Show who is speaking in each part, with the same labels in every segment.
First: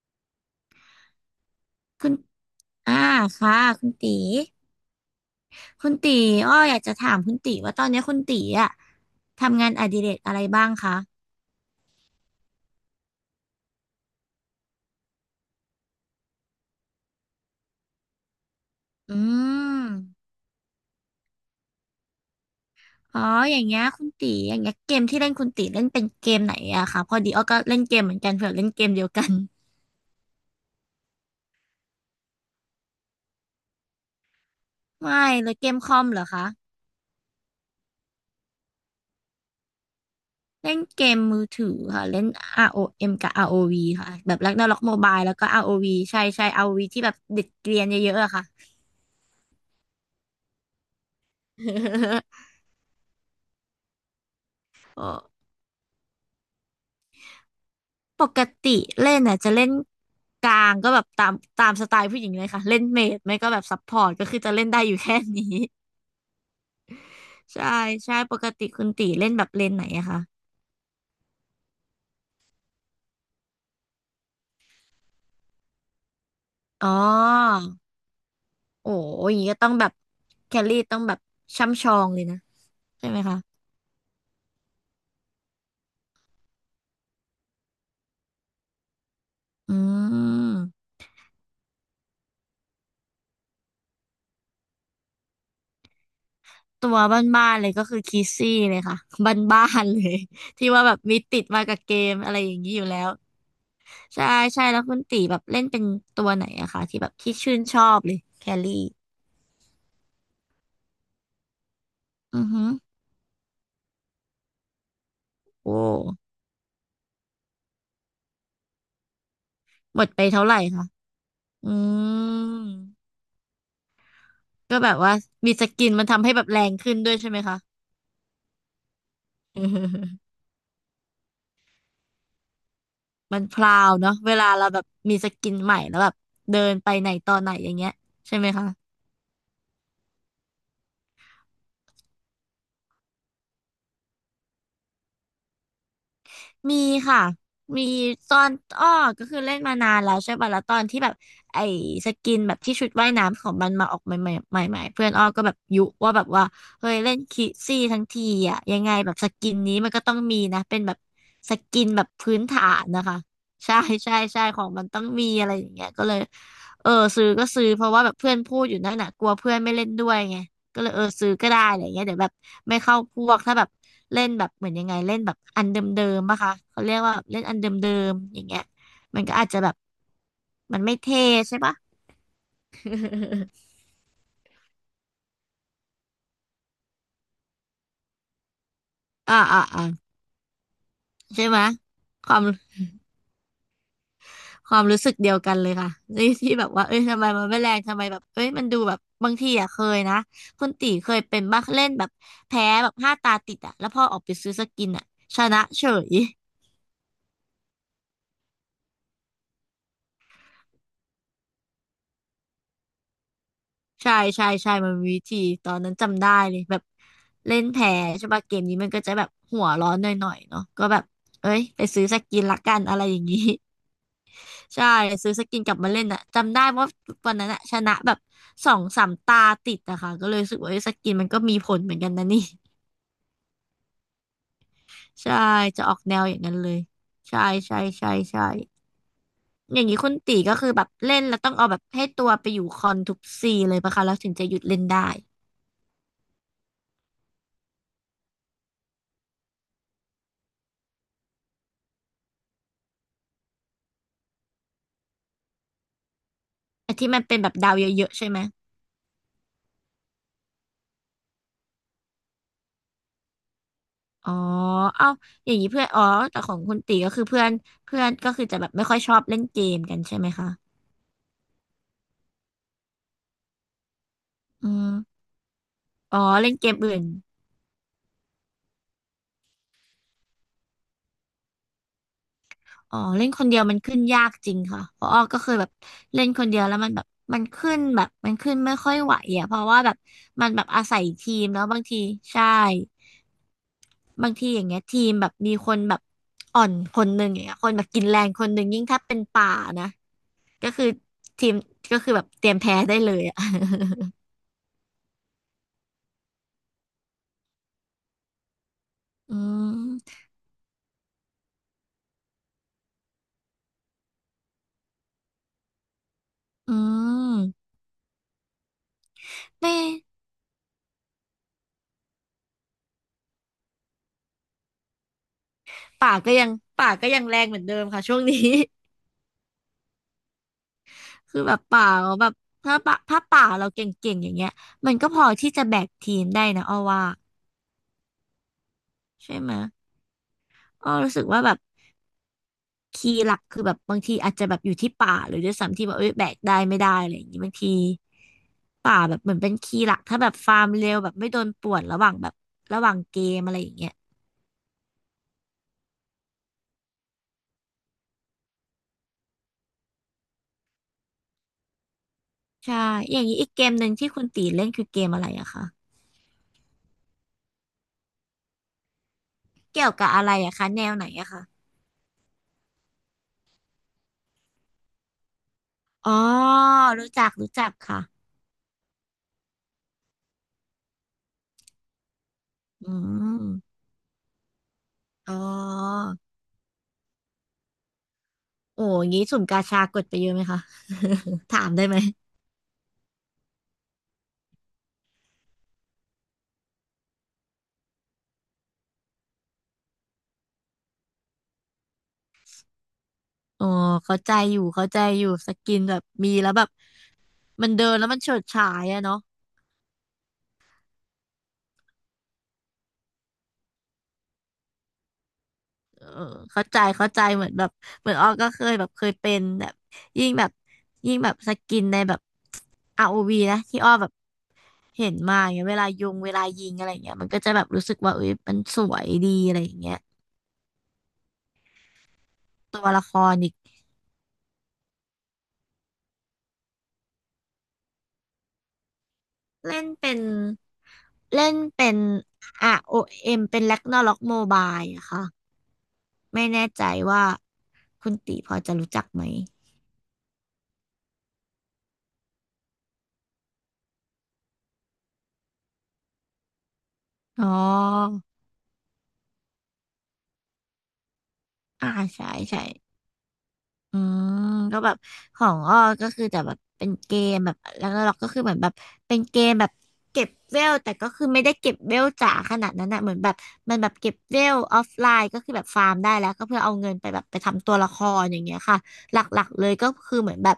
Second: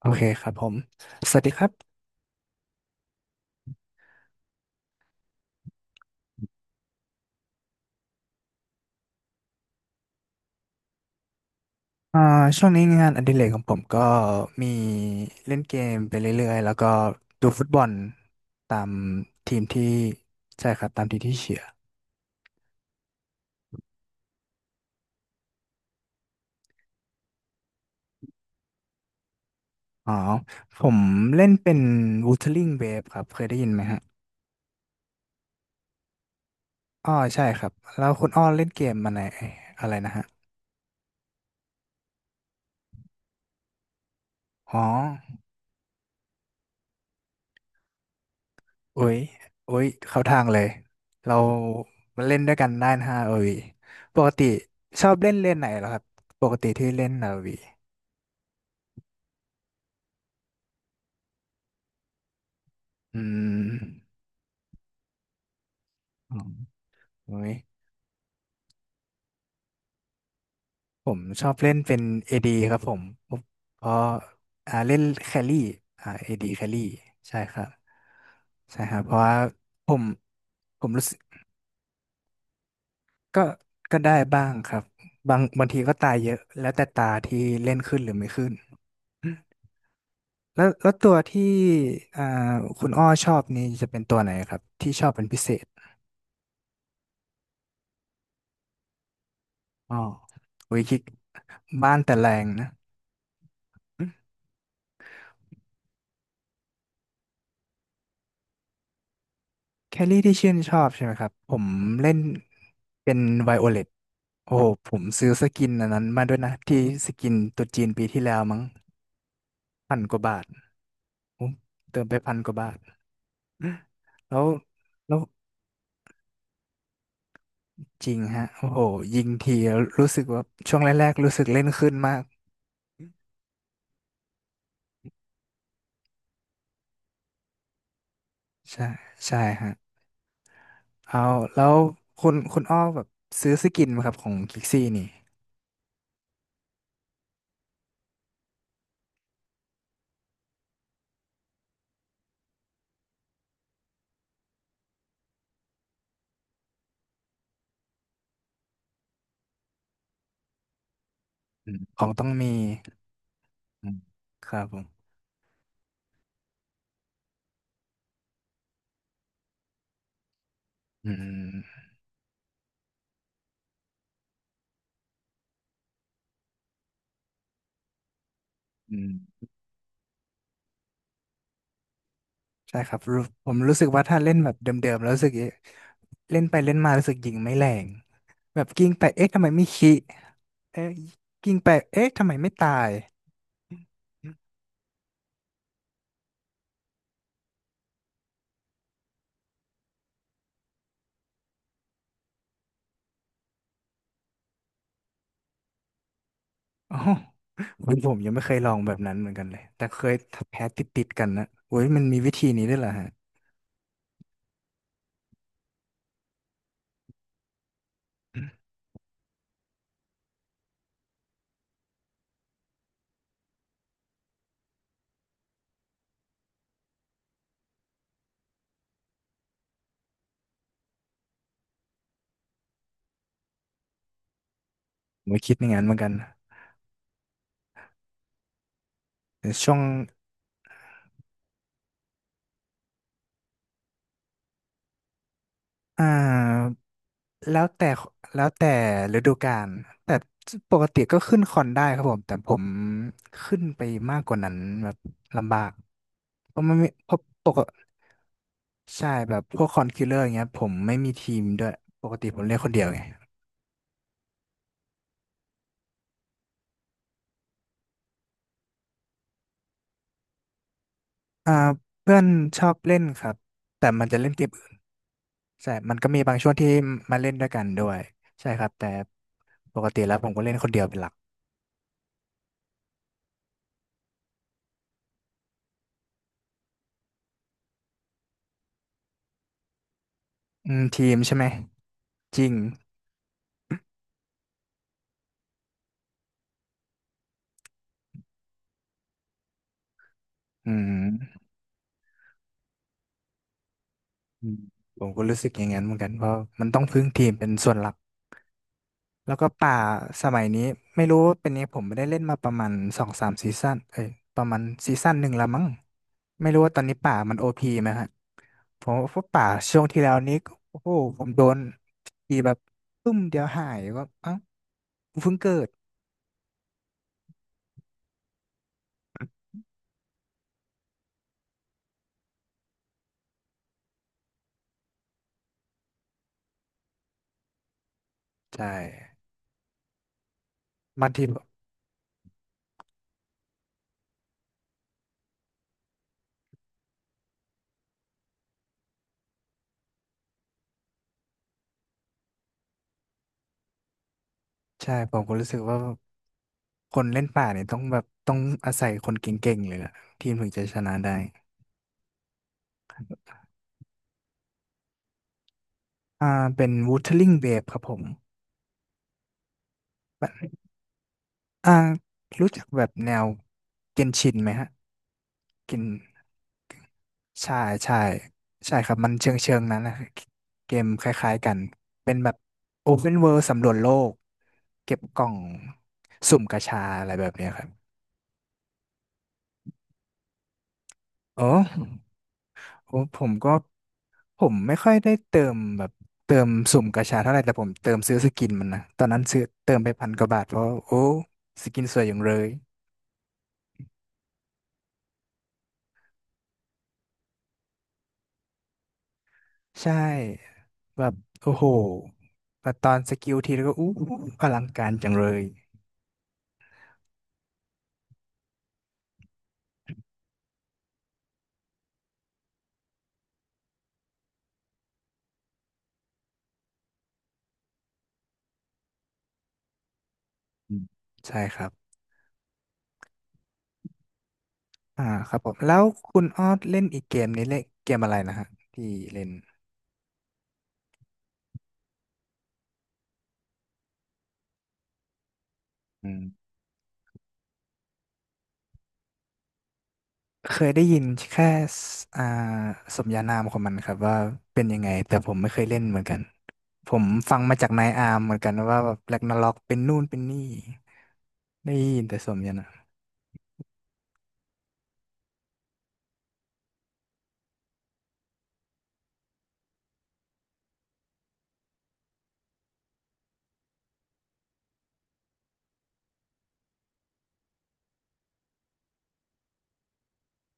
Speaker 1: โอเคครับผมสวัสดีครับ
Speaker 2: คุณอ่าค่ะคุณตีคุณตีอ้ออยากจะถามคุณตีว่าตอนนี้คุณตีอะทำงานอดิเรกอะไรบ้างคะ
Speaker 1: อ่าช่วงนี้งานอดิเรกของผมก็มีเล่นเกมไปเรื่อยๆแล้วก็ดูฟุตบอลตาม
Speaker 2: อื
Speaker 1: ทีมที่
Speaker 2: ม
Speaker 1: ใช่ครับตามทีมที่เชียร์
Speaker 2: อ๋ออย่างเงี้ยคุณตีอย่างเงี้ยเกมที่เล่นคุณตีเล่นเป็นเกมไหนอะคะพอดีอ้อก็เล่นเกมเหมือนกันเผื่อเล่นเกมเดียวกัน
Speaker 1: อ๋อ ผมเล่นเป็น Wuthering Waves ครับเคยได้ยินไหมฮะ
Speaker 2: ไม่เลยเกมคอมเหรอคะ
Speaker 1: อ๋อใช่ครับ แล้วคุณอ้อเล่นเกมมาไหนอะไรนะฮะ
Speaker 2: เล่นเกมมือถือค่ะเล่น ROM กับ ROV ค่ะแบบ
Speaker 1: อ๋
Speaker 2: Ragnarok
Speaker 1: อ
Speaker 2: Mobile แล้วก็ ROV ใช่ใช่ ROV ที่แบบเด็กเกรียนเยอะๆอะค่ะ
Speaker 1: โอ้ยโอ้ยเข้าทางเลย เรามาเล่นด้วยกันได้นะฮะโอวีปกติ ช
Speaker 2: โอ้
Speaker 1: อบเล่นเล่นไหนเหรอครับปกติที่เล่นนาวี
Speaker 2: ปกติเล่นน่ะจะเล่นกลางก็แบบตามสไตล์ผู้หญิงเลยค่ะเล่นเม
Speaker 1: อื
Speaker 2: จไม่ก็แบบซัพพอ
Speaker 1: ม
Speaker 2: ร์ตก็คือจะเล่นได้อยู่แค่นี้
Speaker 1: อืโอ้ย
Speaker 2: ใช่ใช่ปกติคุณตีเล่นแบบเลนไหนอะคะ
Speaker 1: ผมชอบเล่นเป็นเอดีครับผมเพราะเล่นแครี่เอดีแครี่
Speaker 2: อ๋อ
Speaker 1: ใช่ครับใช่
Speaker 2: โอ้
Speaker 1: ครับเพราะ
Speaker 2: ย
Speaker 1: ว่า
Speaker 2: อย่างนี้ก็ต้องแบ
Speaker 1: ผ
Speaker 2: บ
Speaker 1: ม
Speaker 2: แครี่
Speaker 1: ผม
Speaker 2: ต้อง
Speaker 1: รู้
Speaker 2: แบ
Speaker 1: สึก
Speaker 2: บช่ำชองเลยนะใช่ไหมคะ
Speaker 1: ก็ก็ได้บ้างครับบางบางทีก็ตายเยอะแล้วแต่ตาที่เล่นขึ้นหรือไม่ขึ้น
Speaker 2: อืม
Speaker 1: แล้วแล้วตัวที่อ่าคุณอ้อชอบนี่จะเป็นตัวไหนครับที่ชอบเป็นพิเศษ
Speaker 2: ตัวบ้านๆเลยก็คือคิสซี่เลยค่ะ บ้าน
Speaker 1: อ๋
Speaker 2: ๆ
Speaker 1: อ
Speaker 2: เลย ที่
Speaker 1: โอ้ย
Speaker 2: ว่าแบ
Speaker 1: คิ
Speaker 2: บ
Speaker 1: ก
Speaker 2: มีติดมากับเก
Speaker 1: บ้านแต่
Speaker 2: ม
Speaker 1: แร
Speaker 2: อะไร
Speaker 1: ง
Speaker 2: อย่าง
Speaker 1: นะ
Speaker 2: นี้อยู่แล้วใช่ใช่แล้วคุณตีแบบเล่นเป็นตัวไหนอะคะที่แบบที่ชื่นชอบเลยแครี่
Speaker 1: แคลรี่ที่ชื่นชอบใช่ไหมครับผมเล่น
Speaker 2: อือฮึ
Speaker 1: เป็นไวโอเลตโอ้โหผมซื้อสกิ
Speaker 2: โอ
Speaker 1: นอันนั้นมา
Speaker 2: ้
Speaker 1: ด้วยนะที่สกินตัวจีนปีที่แล้วมั้งพั
Speaker 2: ห
Speaker 1: น
Speaker 2: มด
Speaker 1: ก
Speaker 2: ไป
Speaker 1: ว่าบา
Speaker 2: เท่า
Speaker 1: ท
Speaker 2: ไหร่คะ
Speaker 1: ผม
Speaker 2: อื
Speaker 1: เติมไปพันกว่า
Speaker 2: ม
Speaker 1: บาทแล้ว
Speaker 2: ก็แบบว่า
Speaker 1: แล้ว
Speaker 2: มีสกินมันทำให้แบบแรงขึ้นด้วยใช่ไหมคะ
Speaker 1: จริงฮะโอ้โหยิงทีรู้สึก ว่าช่วงแรกๆรู้สึกเล่นขึ้นมาก
Speaker 2: มันพราวเนาะเวลาเราแบบมีสกินใหม่แล้วแบบเดินไปไหนต่อไหนอย่างเงี้ยใช่ไหม
Speaker 1: ใช่
Speaker 2: คะ
Speaker 1: ใช่ฮะเอาแล้วคุณอ้อแบบซื้อสกินไหมครับของคิกซี่นี่
Speaker 2: มีค่ะมีตอนอ้อก็คือเล่นมานานแล้วใช่ป่ะแล้วตอนที่แบบไอ้สกินแบบที่ชุดว่ายน้ำของมันมาออกใหม่เพื่อนอ้อก็แบบยุว่าแบบว่าเฮ้ยเล่นคิดซี่ทั้งทีอ่ะยังไงแบบสกินนี้มันก็ต้องมีนะเป็นแบบส
Speaker 1: อืม
Speaker 2: กิน
Speaker 1: ข
Speaker 2: แบ
Speaker 1: อ
Speaker 2: บ
Speaker 1: งต้อง
Speaker 2: พื้น
Speaker 1: มี
Speaker 2: ฐานนะคะใช่
Speaker 1: อืม
Speaker 2: ใช่
Speaker 1: ครั
Speaker 2: ขอ
Speaker 1: บ
Speaker 2: ง
Speaker 1: ผ
Speaker 2: มันต้อง
Speaker 1: ม
Speaker 2: มีอะไรอย่างเงี้ยก็เลยเออซื้อก็ซื้อเพราะว่าแบบเพื่อนพูดอยู่นั่นน่ะกลัวเพื่อนไม่เล่นด้วยไง ก็เลยเออ
Speaker 1: อื
Speaker 2: ซื้อก็ได้อะไร
Speaker 1: ม
Speaker 2: เงี้ยเดี๋ยวแบบไม่เข้าพวกถ้าแบบเล่นแบบเหมือนยังไงเล่นแบบอันเดิมๆปะคะเขาเรียกว่าเล่นอันเดิมๆอย่างเงี้ย
Speaker 1: อืม
Speaker 2: มันก็อาจจะแบบมันไม่เท่ใช่ปะ
Speaker 1: ใช่ครับรู้ผมรู้ สึกว่าถ้าเล่นแบบเดิมๆแล้วรู้สึกเล่นไปเล่นมารู้สึกยิงไม่แรงแบบกิ้งไปเอ๊ะ
Speaker 2: อ่า
Speaker 1: ทำ ไม
Speaker 2: อ่า
Speaker 1: ไม่
Speaker 2: อ่า
Speaker 1: คิเอ๊ะ
Speaker 2: ใช่
Speaker 1: กิ้
Speaker 2: ไห
Speaker 1: ง
Speaker 2: มย
Speaker 1: ไปเอ๊ะทำ
Speaker 2: ค
Speaker 1: ไม
Speaker 2: วาม
Speaker 1: ไม่ตาย
Speaker 2: ความรู้สึกเดียวกันเลยค่ะที่แบบว่าเอ้ยทำไมมันไม่แรงทำไมแบบเอ้ยมันดูแบบบางทีอ่ะเคยนะคุณตีเคยเป็นบ้าเล่นแบบแพ้แบบ5 ตาติดอ่ะแล้วพอออกไปซื้อสกินอ่ะชนะเฉย
Speaker 1: อ๋อผมยังไม่เคยลองแบบนั้นเหมือนกันเลยแต่เคยแพ้ติดๆกันนะโอ้ยมันมีวิธีนี้ด้วยเหรอฮะ
Speaker 2: ใช่มันมีวิธีตอนนั้นจำได้เลยแบบเล่นแพ้ใช่ปะเกมนี้มันก็จะแบบหัวร้อนหน่อยๆเนาะก็แบบเอ้ยไปซื้อสกินละกันอะไรอย่างนี้ ใช่ซื้อสกินกลับมาเล่นอะจำได้ว่าวันนั้นอะชนะแบบสองสามตาติดอะค่ะก็เลยรู้สึกว่าเอ้ยสกินมันก็มีผลเหมือนกันนะนี่
Speaker 1: ผม
Speaker 2: ใช่
Speaker 1: ก็คิดในงา
Speaker 2: จะ
Speaker 1: นเห
Speaker 2: อ
Speaker 1: มื
Speaker 2: อ
Speaker 1: อน
Speaker 2: ก
Speaker 1: กัน
Speaker 2: แนวอย่างนั้นเลยใช่ใช่
Speaker 1: แต่ช่ว
Speaker 2: อ
Speaker 1: ง
Speaker 2: ย่างนี้คุณตีก็คือแบบเล่นแล้วต้องเอาแบบให้ตัวไปอยู่คอนทุกซีเลยปะคะแล้วถึงจะหยุดเล่นได้
Speaker 1: อ่า แล้วแต่แล้วแต่ฤดูกาลแต่ปกติก็ขึ้นคอนได้ครับผมแต่ผมขึ้นไปมากกว่านั้นแบบลำบากเพราะมันไม่
Speaker 2: ไอ้
Speaker 1: เพ
Speaker 2: ที่มั
Speaker 1: ราะ
Speaker 2: นเป็น
Speaker 1: ป
Speaker 2: แบบ
Speaker 1: ก
Speaker 2: ดา
Speaker 1: ติ
Speaker 2: วเยอะๆใช่ไหม
Speaker 1: ใช่แบบพวกคอนคิลเลอร์อย่างเงี้ยผมไม่มีทีมด้วยปกติผมเล่นคนเดียวไง
Speaker 2: อ๋อเอ้าอย่างนี้เพื่อนอ๋อแต่ของคุณตีก็คือเพื่อนเพื่อนก็คือจะแบบไม่ค่อยชอบเล่นเกมกันใช่ไหมคะ
Speaker 1: อ่าเพื่อนชอบเล่นครับแต่มันจะเล่นเกมอื่
Speaker 2: อื
Speaker 1: น
Speaker 2: ม
Speaker 1: ใช่มันก็
Speaker 2: อ๋อ
Speaker 1: มีบางช่
Speaker 2: เล่
Speaker 1: วง
Speaker 2: นเก
Speaker 1: ที่
Speaker 2: มอื่น
Speaker 1: มาเล่นด้วยกันด้วยใช่ครับแต่ปกติแล้วผมก็เล่นคนเดียวเป็นหลัก
Speaker 2: อ๋อเล่นคนเดียวมันขึ้นยากจริงค่ะเพราะอ้อก็เคยแบบเล่นคนเดียวแล้วมันแบบมันขึ้นแบบมันขึ้นไม่ค่อยไหวอ่ะเพราะว่าแบบมันแบบ
Speaker 1: อื
Speaker 2: อา
Speaker 1: ม
Speaker 2: ศั
Speaker 1: ที
Speaker 2: ย
Speaker 1: ม
Speaker 2: ที
Speaker 1: ใช่ไหม
Speaker 2: มแล้วบางที
Speaker 1: จ
Speaker 2: ใช่
Speaker 1: ริง
Speaker 2: บางทีอย่างเงี้ยทีมแบบมีคนแบบอ่อนคนหนึ่งอย่างเงี้ยคนแบบกินแรงคนหนึ่งยิ่งถ้าเป็นป่านะก็
Speaker 1: อื
Speaker 2: คือ
Speaker 1: ม
Speaker 2: ทีมก็คือแบบเตรียมแพ้ได้เลยอ่ะ
Speaker 1: อืมผมก็รู้สึกอย่างนั้นเหมือนกันเพราะมันต้องพึ่งทีมเป็นส่วนหลัก แล้
Speaker 2: อื
Speaker 1: วก็ป่า
Speaker 2: ม
Speaker 1: สมัยนี้ไม่รู้เป็นยังไงผมไม่ได้เล่นมาประมาณสองสามซีซั่นเอ้ยประมาณซีซั่นหนึ่งละมั้งไม่รู้ว่า
Speaker 2: อื
Speaker 1: ตอนนี้ป่ามันโอพี
Speaker 2: ม
Speaker 1: ไหมฮะผมว่าป่า
Speaker 2: ไม่
Speaker 1: ช่วงที่แล้วนี้ก็โอ้โหผมโดนทีแบบปึ้มเดียวหายว่าเอ้ากูเพิ่งเกิด
Speaker 2: ป่าก็ยังป่าก็ยังแรงเหมือนเดิมค่ะช่วงนี้ คือแบบป่าเราแบบถ้าป่าเราเก่งๆอย่างเงี้ยมันก็พอที่จะแบกทีมได้นะอ้อว่า
Speaker 1: ใช่
Speaker 2: ใช่ไหมอ้อ
Speaker 1: บาง
Speaker 2: รู้สึ
Speaker 1: ที
Speaker 2: กว่าแบบคีย์หลักคือแบบบางทีอาจจะแบบอยู่ที่ป่าหรือด้วยซ้ำที่แบบเอ้ยแบกได้ไม่ได้อะไรอย่างงี้บางทีป่าแบบเหมือนเป็นคีย์หลักถ้าแบบฟาร์มเร็วแบบไม่โดนป่วนระหว่างเกมอะไรอย่างเงี้ย
Speaker 1: ใช่ผมก็รู้สึกว่าคนเล่นป่าเนี่ยต้องแบบต้องอาศัยคนเก่งๆเลยล่ะทีมถึงจะชนะได้
Speaker 2: ใช่อย่างนี้อีกเกมหนึ่งที่คุณตีเล่นคือเกมอะไรอะคะ
Speaker 1: อ่าเป็น Wuthering Waves ครับผม
Speaker 2: เกี่ยวกับอะ
Speaker 1: แบ
Speaker 2: ไร
Speaker 1: บ
Speaker 2: อะคะแนวไหนอะคะ
Speaker 1: อ่ารู้จักแบบแนวเกนชินไหมฮะเกน
Speaker 2: อ๋อรู้
Speaker 1: ใช่
Speaker 2: จัก
Speaker 1: ใช่
Speaker 2: ค่ะ
Speaker 1: ใช่ครับมันเชิงเชิงนั้นนะเกมคล้ายๆกันเป็นแบบ
Speaker 2: อื
Speaker 1: Open World สำรวจ
Speaker 2: ม
Speaker 1: โลกเก็บกล่อ
Speaker 2: อ๋อ
Speaker 1: งสุ่มกาชาอะไรแบบเนี้ยครับ
Speaker 2: โอ้อย่างงี้สุ่มกาชากดไปเยอะไหมคะ ถา
Speaker 1: โอ
Speaker 2: มได้ไหม
Speaker 1: โอ้ผมก็ผมไม่ค่อยได้เติมแบบเติมสุ่มกาชาเท่าไหร่แต่ผมเติมซื้อสกินมันนะตอนนั้นซื้อเติมไปพันกว่าบาทเพราะโอ้สกินสวยอย่างเลย
Speaker 2: อ๋อเข้าใจอยู่เข้าใจอยู่สกินแบบมีแล้วแบบมันเดินแล้วมันเฉิดฉายอะเนาะ
Speaker 1: ใช่ แบบโอ้โหแบบตอนสกิลทีแล้วก็อู้หูอลังการจังเลย
Speaker 2: เออเข้าใจเข้าใจเหมือนแบบเหมือนออก็เคยแบบเคยเป็นแบบยิ่งแบบยิ่งแบบสกินในแบบอาร์โอวีนะที่อ้อแบบเห็นมาอย่างเงี้ยเวลายุงเวลายิงอะไรอย่างเงี้ยมันก็จะแบบรู้สึกว่าเอ้ยมันสวยดีอะไรอย่างเงี้ย
Speaker 1: อืมใช่ครับ
Speaker 2: ตัวละครอีก
Speaker 1: อ่าครับผมแล้วคุณออดเล่นอีกเกมนี้เล่นเกมอะไรนะฮะที่เล่น
Speaker 2: เล่นเป็นเล่นเป็น ROM เอ็มเป็น Ragnarok Mobile อะค่ะ
Speaker 1: อืม
Speaker 2: ไม่แน่ใจว่าคุณตีพอจะรู้จักไหม
Speaker 1: เคยได้ยินแค่สอ่าสมญานามของมันครับว่าเป็นยังไงแต่ผมไม่เคยเล่นเหมือนกันผมฟัง
Speaker 2: อ๋อ
Speaker 1: มาจากนายอาร์มเหมือนกันว่าแบบแร็กนาร็อกเป็นนู่นเป็นนี่ได้
Speaker 2: อ่า
Speaker 1: ยินแต่
Speaker 2: ใช่
Speaker 1: สมญา
Speaker 2: ใช่
Speaker 1: นาม
Speaker 2: อืมก็แบบของอ้อก็คือแต่แบบเป็นเกมแบบแล้วเราก็คือเหมือนแบบเป็นเกมแบบเก็บเวลแต่ก็คือไม่ได้เก็บเวลจ๋าขนาดนั้นนะเหมือนแบบมันแบบเก็บเวลออฟไลน์ก็คือแบบฟาร์มได้แล้วก็เพื่อเอาเงินไปแบบไปทำตัวละครอย่างเงี้ยค่ะหลักๆเลยก็คือเหมือนแบบ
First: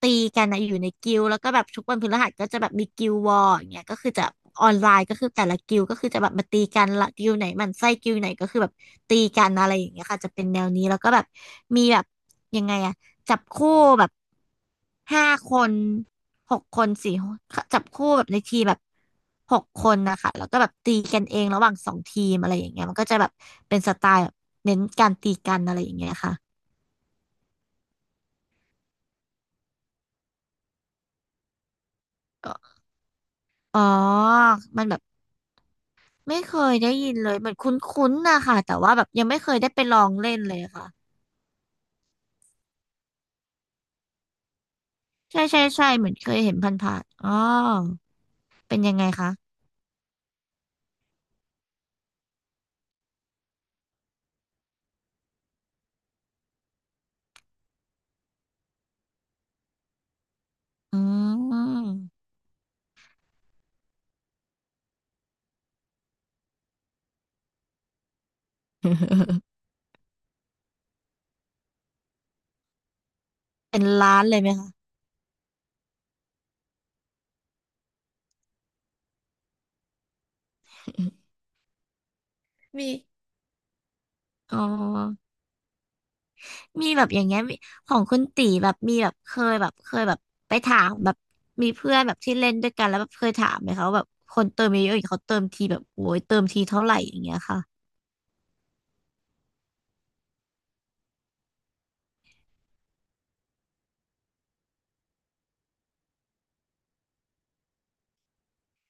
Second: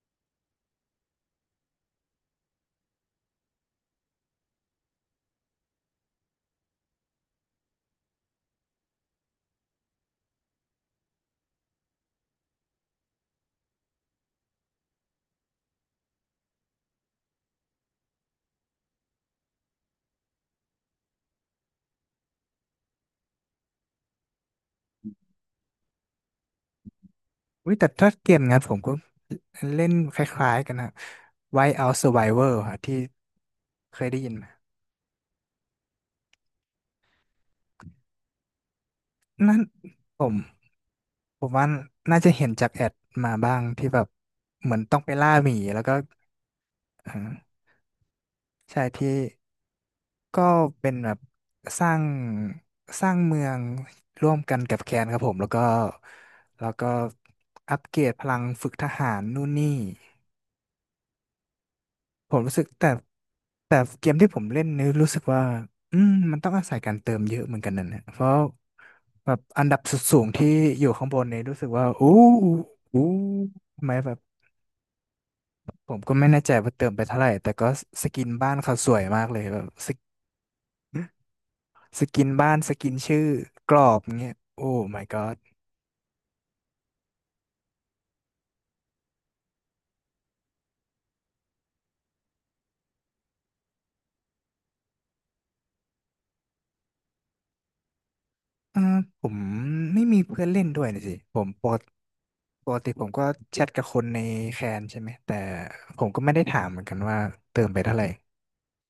Speaker 2: ตีกันนะอยู่ในกิลด์แล้วก็แบบทุกวันพฤหัสก็จะแบบมีกิลด์วอร์อย่างเงี้ยก็คือจะออนไลน์ก็คือแต่ละกิลด์ก็คือจะแบบมาตีกันละกิลด์ไหนหมันไส้กิลด์ไหนก็คือแบบตีกันอะไรอย่างเงี้ยค่ะจะเป็นแนวนี้แล้วก็แบบมีแบบยังไงอะจับคู่แบบห้าคนหกคนสี่จับคู่แบบในทีมแบบหกคนนะคะแล้วก็แบบตีกันเองระหว่างสองทีมอะไรอย่างเงี้ยมันก็จะแบบเป็นสไตล์แบบเน้นการตีกันอะไรอย่างเงี้ยค่ะ
Speaker 1: อุ้ยแต่ถ้าเกมงั้นผมก็เล่นคล้ายๆกันนะ Whiteout Survivor ค่ะที่
Speaker 2: อ๋อ
Speaker 1: เคยได้ยินไหม
Speaker 2: มันแบบ ไม่เคยได้ยินเลยเหมือนคุ้นๆนะคะแต่ว่าแบบยังไม่เคย
Speaker 1: นั่น
Speaker 2: ได้ไปลอง
Speaker 1: ผม
Speaker 2: เล่นเลยค่ะ
Speaker 1: ผมว่าน่าจะเห็นจากแอดมาบ้างที่แบบเหมือนต้องไปล่า
Speaker 2: ใช่
Speaker 1: หมี
Speaker 2: ใช่
Speaker 1: แล้ว
Speaker 2: ใช่
Speaker 1: ก็
Speaker 2: เหมือนเคยเห็นผ่าน
Speaker 1: อ
Speaker 2: ๆอ๋อ
Speaker 1: ่า
Speaker 2: เป็น
Speaker 1: ใช่
Speaker 2: ยังไง
Speaker 1: ที่
Speaker 2: คะ
Speaker 1: ก็เป็นแบบสร้างสร้างเมืองร่วมกันกับแคนครับผมแล้วก็แล้วก็อัปเกรดพลังฝึกทหารนู่นนี่
Speaker 2: อืม
Speaker 1: ผมรู้สึกแต่แต่เกมที่ผมเล่นนี่รู้สึกว่าอืมมันต้องอาศัยการเติมเยอะเหมือนกันนั่นแหละเพราะแบบอันดับสุดสูงที่อยู่ข้างบนเนี่ยรู้สึกว่าอู้อู้
Speaker 2: เป็น
Speaker 1: ทำไมแบ
Speaker 2: ร้า
Speaker 1: บ
Speaker 2: นเลยไหมคะ
Speaker 1: ผมก็ไม่แน่ใจว่าเติมไปเท่าไหร่แต่ก็สกินบ้านเขาสวยมากเลยแบบสก สกินบ้านสกิ
Speaker 2: มี
Speaker 1: นชื่อกรอบเงี้ย
Speaker 2: อ๋อ
Speaker 1: โอ้ my god
Speaker 2: มีแบบอย่างเงี้ยมีของคุณตีแบบมีแบบเคยแบบเคยแบบไปถามแบบมีเพื่อนแบบที่เล่นด้วยกันแล้วแบบเคยถามไหมคะว่าแบบคนเติมเยอะๆอย่างเขาเติมทีแบบโอ้ยเติมทีเท่าไหร่อย่างเงี้ยค่ะ
Speaker 1: เออผมไม่มีเพื่อนเล่นด้วยนะสิผมปกติปกติผมก็แชทกับคนในแคนใช่ไหมแต่ผมก็ไม่ได้ถามเหมือนกันว่าเติมไปเท่าไหร่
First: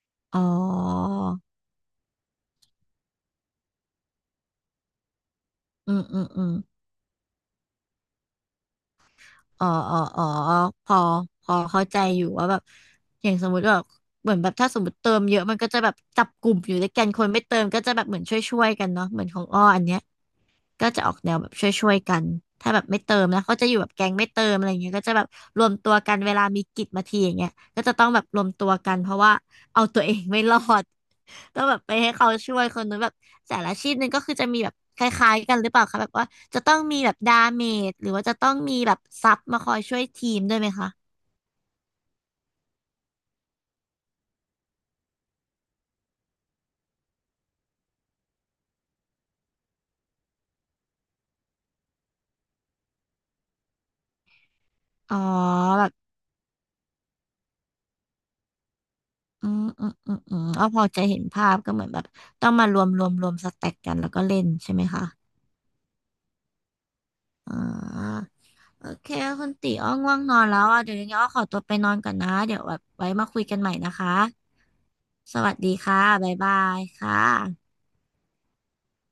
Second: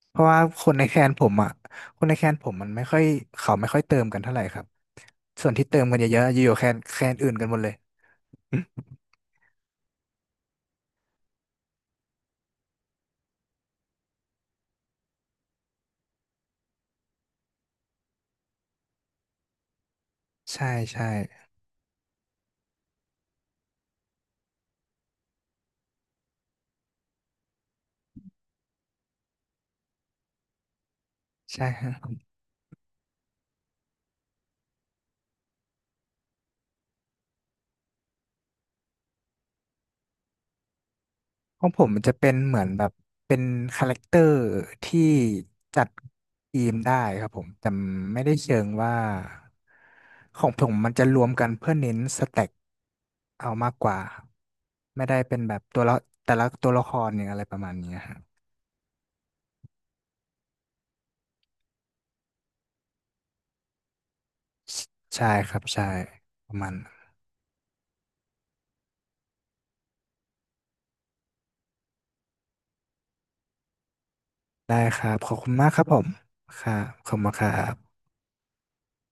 Speaker 1: เพราะ
Speaker 2: อ๋อ
Speaker 1: ว่าคนในแคนผมอ่ะคนในแคนผมมันไม่ค่อยเขาไม่ค่อยเติมกันเท่าไหร่ครับส่วนที่เติม
Speaker 2: อื
Speaker 1: กัน
Speaker 2: ม
Speaker 1: เย
Speaker 2: อืม
Speaker 1: อะๆอ
Speaker 2: อืม
Speaker 1: ยู่แคนแคนอื่นกันหมดเลย
Speaker 2: อ๋ออ๋ออ๋อพอ พอเข้าใจอยู่ว่าแบบ อย่างสมมติแบบเหมือนแบบถ้าสมมติเติมเยอะมันก็จะแบบจับกลุ่มอยู่ด้วยกันคนไม่เติมก็จะแบบเหมือนช่วยๆกันเนาะเหมือนของอ้ออันเนี้ย
Speaker 1: ใช่
Speaker 2: ก็จะ
Speaker 1: ใช่
Speaker 2: ออกแนวแบบช่วยๆกัน ถ้าแบบไม่เติมนะเขาจะอยู่แบบแก๊งไม่เติมอะไรอย่างเงี้ยก็จะแบบรวมตัวกันเวลามีกิจมาทีอย่างเงี้ยก็จะต้องแบบรวมตัวกันเพราะว่าเอาตัวเองไม่รอด ต้อ
Speaker 1: ใช่
Speaker 2: งแบบไปให้เขาช่วยคนนู้นแบบแต่ละอาชีพหนึงก็คือจะมีแบบคล้ายๆกันหรือเปล่าคะแบบว่าจะต้องมีแบบดาเมจหรือว่าจะต้องมีแบบซับมาคอยช่วยทีมด้วยไหมคะ
Speaker 1: ของผมมันจะเป็นเหมือนแบบเป็นคาแรคเตอร์ที่จัดทีมได้ครับผมแต่ไม่ได้เชิงว่าของผมมันจะรวมกันเพื่อเน้นสแต็กเอามากกว่าไม่ได้
Speaker 2: อ๋อ
Speaker 1: เป็นแบบตัว
Speaker 2: แบบ
Speaker 1: ละแต่ละตัวละครอย่างอะไรประมาณนี้ครับ
Speaker 2: อืมอืมอืมอืมอ๋อพอจะเห็นภาพก็เหมือนแบบต้องมารวมสแต็กกันแล้วก็เล่นใช่ไหมคะ
Speaker 1: ใช่ครับใช่ประมาณนั้น
Speaker 2: อ่าโอเคคุณตีอ้อง่วงนอนแล้วอ่ะเดี๋ยวยังไงอ้อขอตัวไปนอนก่อนนะเดี๋ยวแบบไว้มาคุยกันใหม่นะคะ
Speaker 1: ได้ครับขอ
Speaker 2: ส
Speaker 1: บคุ
Speaker 2: วั
Speaker 1: ณ
Speaker 2: ส
Speaker 1: มา
Speaker 2: ดี
Speaker 1: กครับผ
Speaker 2: ค่ะ
Speaker 1: ม
Speaker 2: บ๊ายบา
Speaker 1: ครั
Speaker 2: ย
Speaker 1: บขอ
Speaker 2: ค่ะ
Speaker 1: บคุณมากครับ